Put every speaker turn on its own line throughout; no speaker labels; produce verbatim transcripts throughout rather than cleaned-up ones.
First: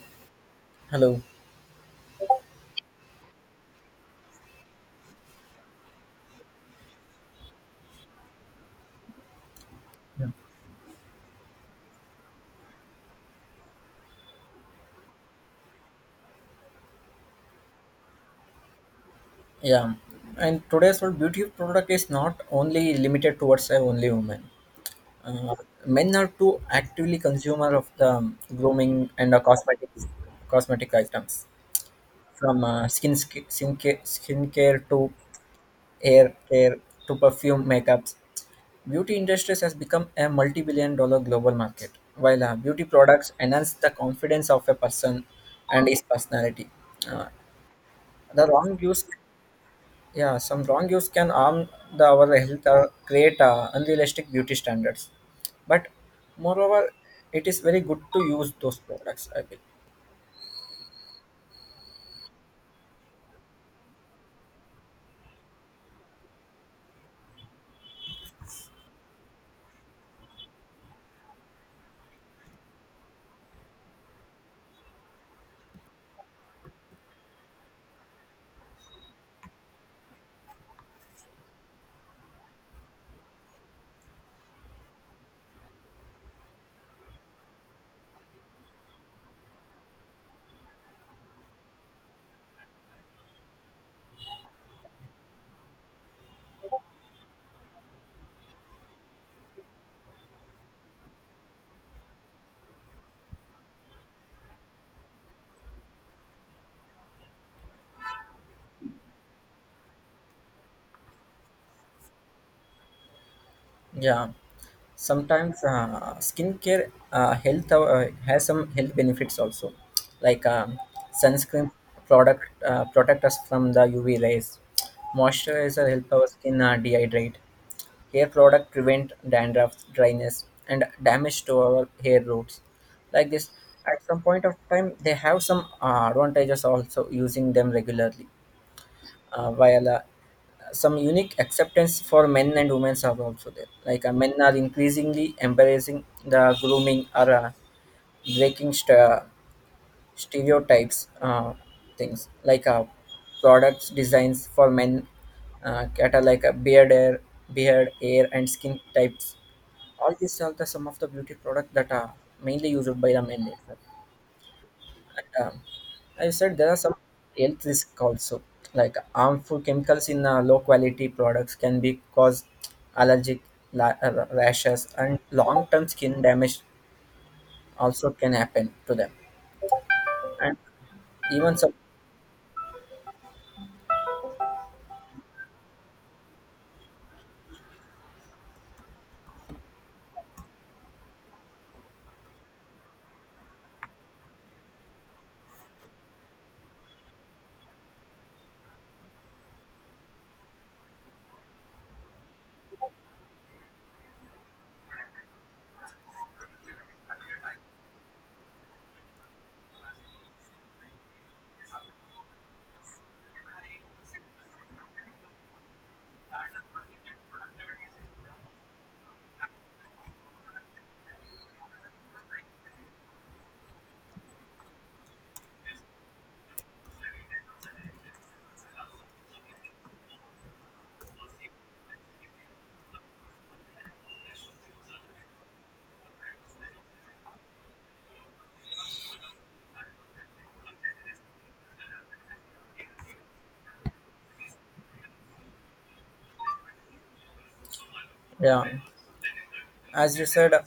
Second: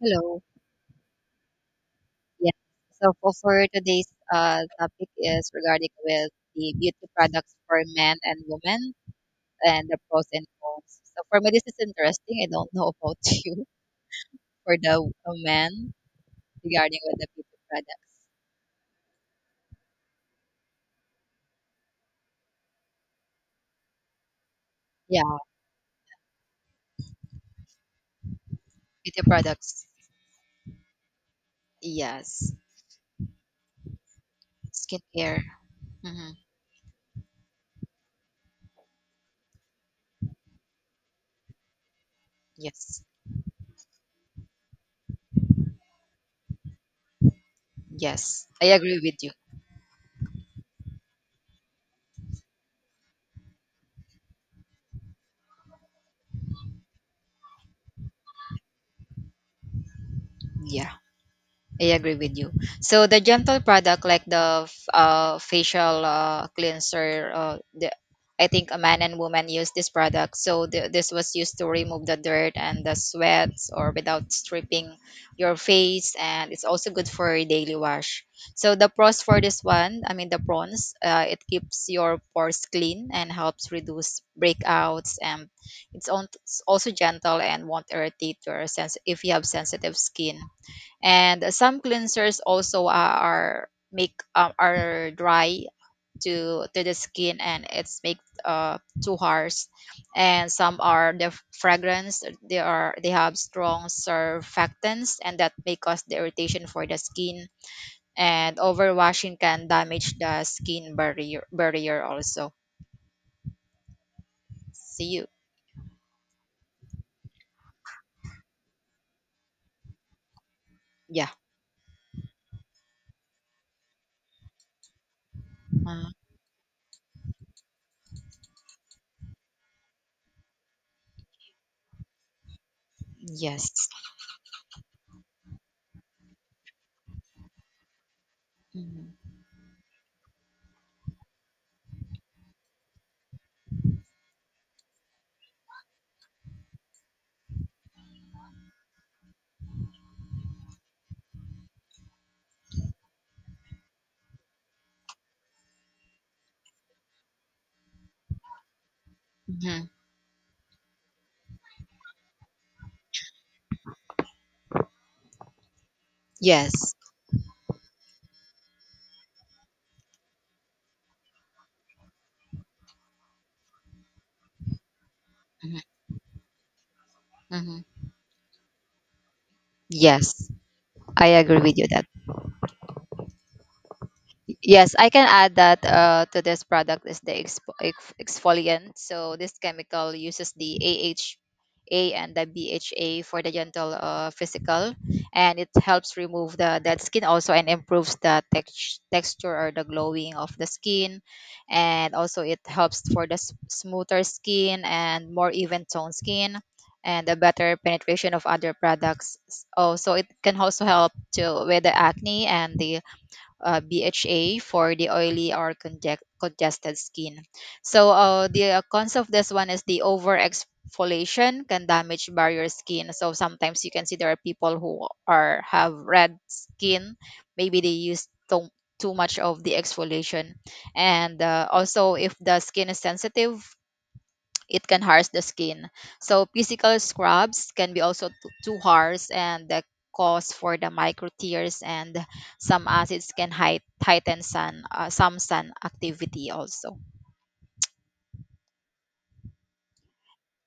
Hello.
Hello.
Yes. So for, for today's uh, topic is regarding with the beauty products for men and women and the pros
Yeah.
and cons. So for me, this is interesting. I don't know about you for the uh, men regarding with the beauty products.
Yeah. And today's world beauty product is not only limited towards a only women.
Yeah,
Uh, Men are too actively consumer of the grooming
beauty
and the
products.
cosmetics, cosmetic items
Yes,
from uh, skin, skin skincare skincare to
skincare. Hmm.
hair care to perfume makeups. Beauty industries has become a multi-billion dollar global market, while uh, beauty
Yes,
products enhance the confidence of a person and his personality. Uh, the
yes, I
wrong
agree
use
with you.
Yeah, some wrong use can harm the our health or create uh, unrealistic beauty standards. But moreover, it is very good to use those products. I will.
Yeah. I agree with you. So the gentle product like the f- uh, facial uh, cleanser, uh, the, I think a man and woman use this product. So th- this was used to remove the dirt and the sweats or without stripping your face, and it's also good for a daily wash. So the pros for this one, I mean the prawns, uh, it keeps your pores clean and helps reduce breakouts, and it's, on, it's also gentle and won't irritate your sense if you have sensitive skin, and some cleansers also uh, are make um, are dry to to the skin and it's make uh too harsh, and some are the fragrance they are they have strong surfactants and that may cause the irritation for the skin, and overwashing can damage the skin barrier barrier also.
Yeah,
See you.
sometimes uh, skincare uh, health uh, has some health benefits also, like um,
Yeah.
sunscreen product uh, protect us from the U V rays. Moisturizer
Uh,
help our skin uh, dehydrate. Hair product prevent dandruff, dryness, and damage to our hair roots. Like this,
yes.
at some point of time, they have some uh, advantages also using them regularly.
Mhm.
Uh, while uh, some unique acceptance for men and women are also there. Like uh, men are increasingly embracing the grooming or uh, breaking st- stereotypes uh, things like uh, products designs for men uh, cat like a beard hair beard hair and skin types,
Mhm.
all these are the some of the beauty products that are mainly used by the men itself. and, um, I said there are some
Yes.
health risk also, like harmful chemicals in uh, low quality products can be cause allergic la- uh, rashes and long
Mhm.
term skin damage
Mhm.
also can happen to them.
Yes.
And
I
even
agree
some
with you that. Yes, I can add that uh, to this product is the exfo- ex- exfoliant. So this chemical uses the A H A and the B H A for the gentle uh, physical, and it helps remove the dead skin also and improves the text- texture or the glowing of the skin, and also it helps for the s- smoother skin and more even toned skin. And a better penetration of other products. Also, it can also help to with the acne and the uh, B H A for the oily or conge- congested skin. So uh, the uh, cons of this one is the over exfoliation can damage barrier skin. So sometimes you can see there are people who are have red skin. Maybe they use too, too much of the exfoliation, and uh, also if the skin is sensitive it can harsh the skin. So physical scrubs can be also too, too harsh and the cause for the micro tears, and some acids can height, heighten sun uh, some sun activity also.
Yeah, as you said, uh,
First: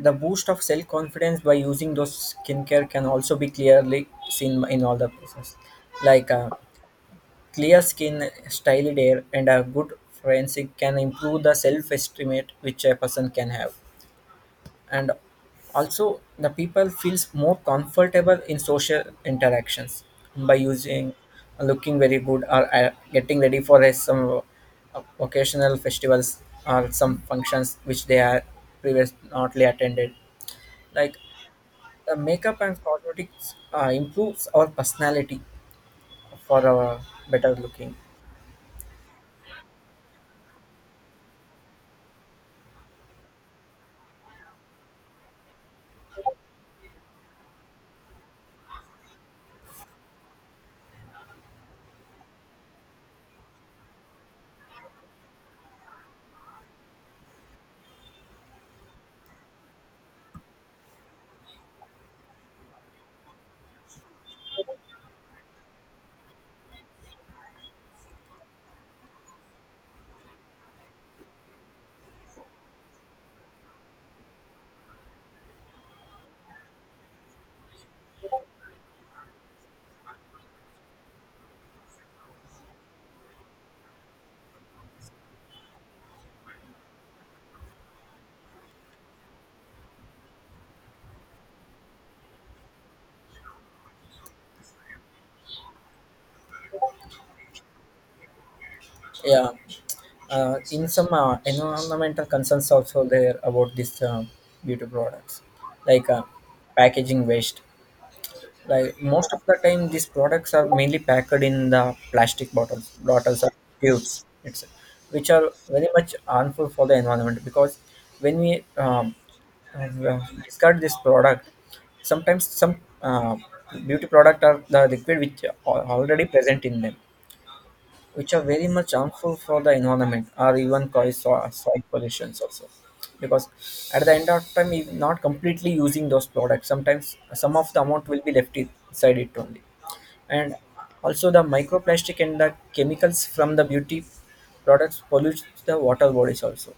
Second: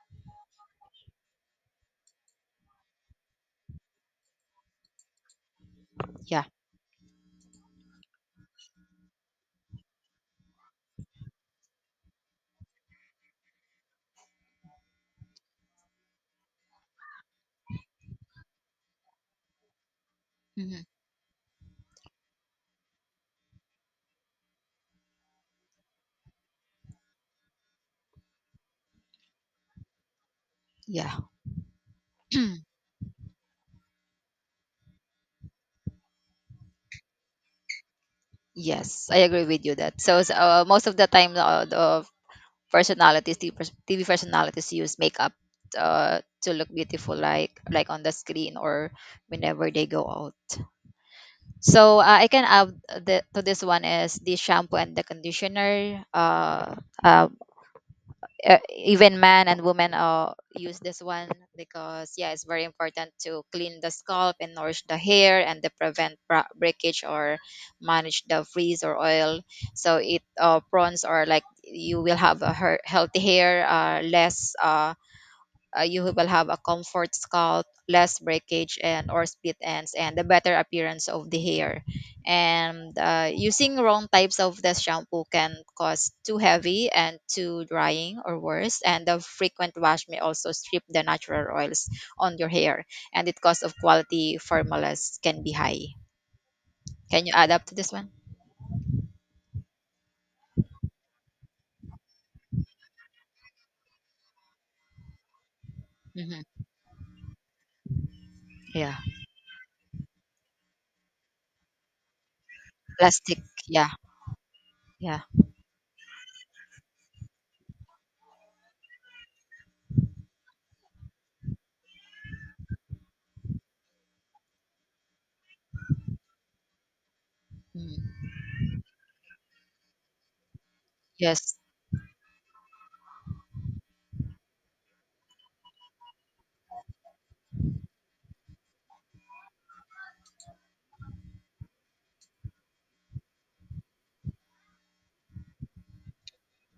the boost of self confidence by using those skincare can also be clearly seen in all the places. Like
Yeah.
uh, clear skin, styled hair, and a good forensic can improve the self estimate which a person can have, and also the people feels more comfortable in social interactions by
Mhm.
using looking very good or uh, getting ready for a, some uh, occasional festivals or some functions which they are previously attended,
Yeah.
like the makeup and cosmetics uh, improves our personality for our better looking.
Yes, I agree with you that. So s- uh, most of the time uh, the personalities T V, pers- T V personalities use makeup uh, to look beautiful like like on the screen or whenever they go out. So uh, I can add the, to this one is the shampoo and the conditioner. Uh, uh, e- Even men and women uh, use this one because yeah, it's very important to clean the scalp and nourish the hair and to prevent bra- breakage or manage the freeze or oil. So it uh, prawns or like you will have a her- healthy hair, uh, less. Uh, uh, you will have a comfort scalp, less breakage and or split ends, and the better appearance of the hair. And uh, using wrong types of the shampoo can cause too heavy and too drying or worse. And the frequent wash may also strip the natural oils on your hair, and the cost of quality formulas can be high. Can you add up to this one?
Yeah, uh, in some uh, environmental concerns also there about this uh, beauty products, like uh,
Hmm.
packaging waste,
Yeah,
like most of the time these products are mainly packed in the plastic bottles
plastic.
bottles or
Yeah,
tubes, it's
yeah.
which are very much harmful for the environment because when we um, uh, discard this product, sometimes some uh, beauty product are the liquid which are already present in them,
Mm.
which are very much harmful for the environment or even cause so-
Yes,
soil pollutions also, because at the end of time if not completely using those products, sometimes some of the amount will be left inside it only, and also the microplastic and the chemicals from the beauty products pollute the water bodies also.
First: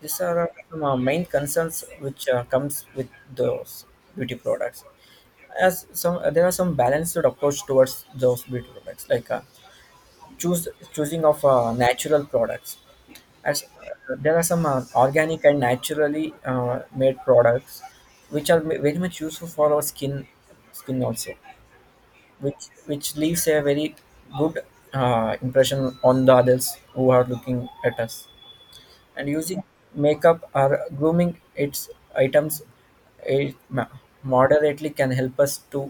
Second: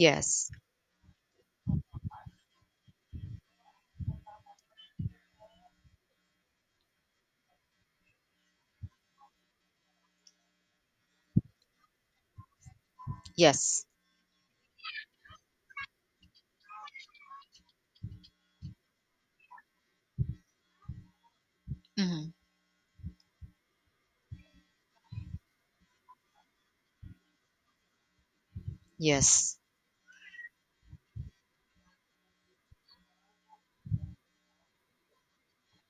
These are uh, some uh, main concerns which uh, comes with those beauty products. As some there are some balanced approach towards those beauty products, like uh, choose choosing of uh, natural products, as
yes.
uh, there are some uh, organic and naturally uh, made products which are ma- very much useful for our skin skin also,
Hmm.
which which leaves a very good uh, impression on the others who are looking at us, and
Yes,
using makeup or grooming its items, it ma- moderately can help us to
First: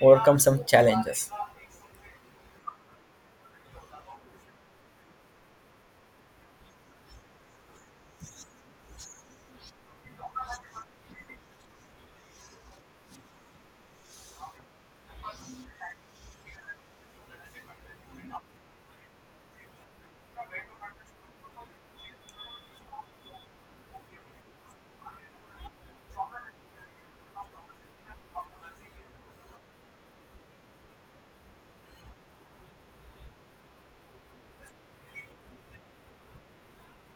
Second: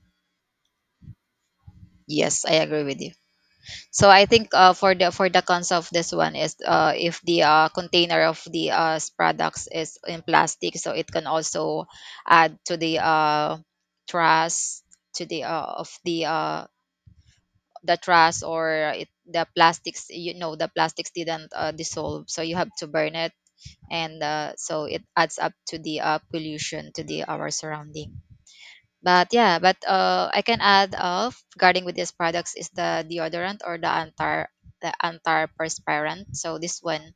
overcome some challenges.
yes. I agree with you. So I think uh, for the for the cons of this one is uh, if the uh, container of the uh, s- products is in plastic, so it can also add to the uh, trash to the uh, of the uh, the trash, or it, the plastics. You know, the plastics didn't uh, dissolve, so you have to burn it, and uh, so it adds up to the uh, pollution to the our surrounding. But yeah, but uh, I can add of regarding with these products is the deodorant or the antar the antiperspirant. So this one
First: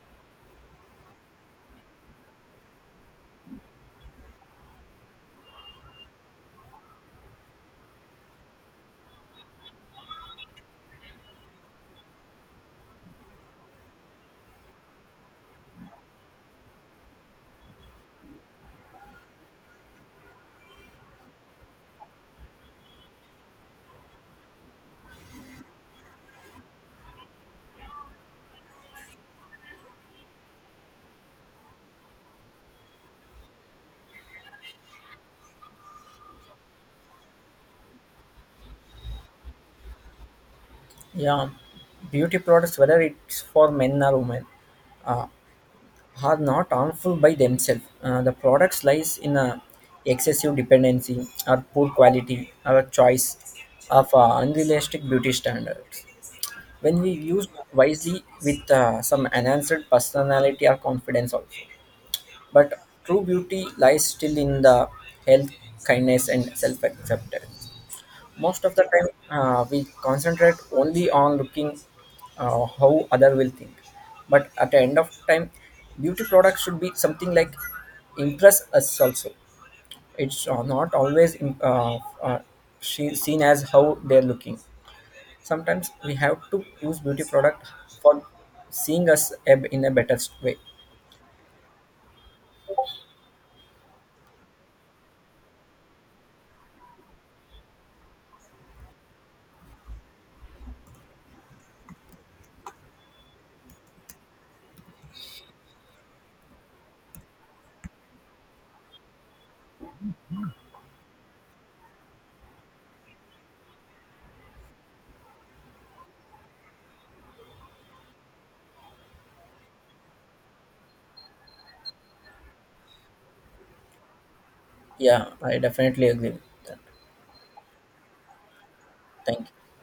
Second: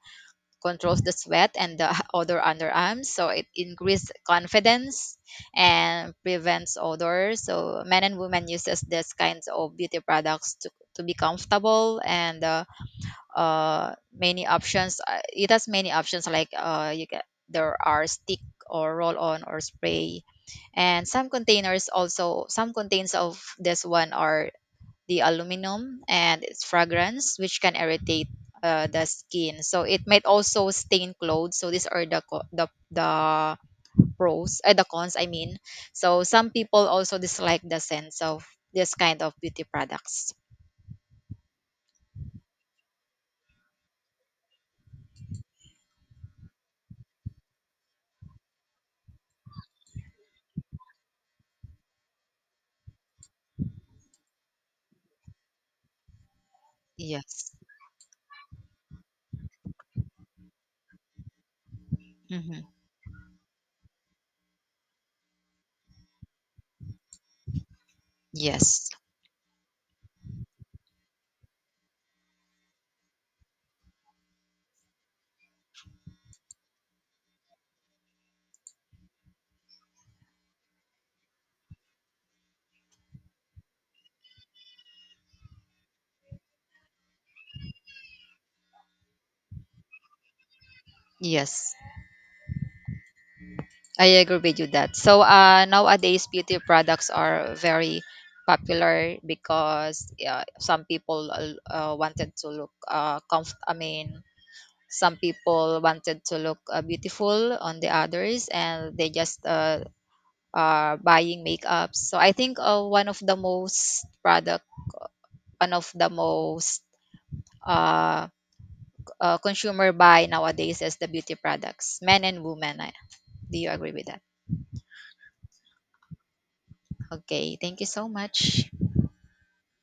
controls the sweat and the odor underarms. So it increases confidence and prevents odor. So men and women uses this kinds of beauty products to, to be comfortable and uh, uh, many options. Uh, It has many options like uh, you get there are stick or roll on or spray, and some containers also some contains of this one are the aluminum and its fragrance which can irritate uh, the skin. So it might also stain clothes. So these are the co- the the pros, uh, the cons. I mean, so some people also dislike the sense of this kind of beauty products.
Yeah, beauty products whether it's for men or women are not harmful by themselves. Uh, the products lies in a excessive dependency or poor quality or choice of uh, unrealistic beauty standards. When we use
Yes.
wisely with uh, some enhanced personality or confidence also.
Hmm.
But true beauty lies still in the health, kindness and self-acceptance. Most of the
Yes.
time, uh, we concentrate only on looking uh, how other will think. But at the end of time, beauty product should be something like impress us also. It's uh, not always im- uh, uh, she, seen as how they're looking. Sometimes we have to use beauty product for seeing us ab- in a better way.
Yes. I agree with you that. So uh, nowadays, beauty products are very popular because uh, some people uh, wanted to look uh, comfort. I mean, some people wanted to look uh, beautiful on the others, and they just uh, are buying makeups. So I think uh, one of the most product, one of the most uh, uh, consumer buy nowadays is the beauty products, men and women. I- Do you agree with that?
Yeah, I definitely agree with that.
Okay, thank you so much.
Thank you.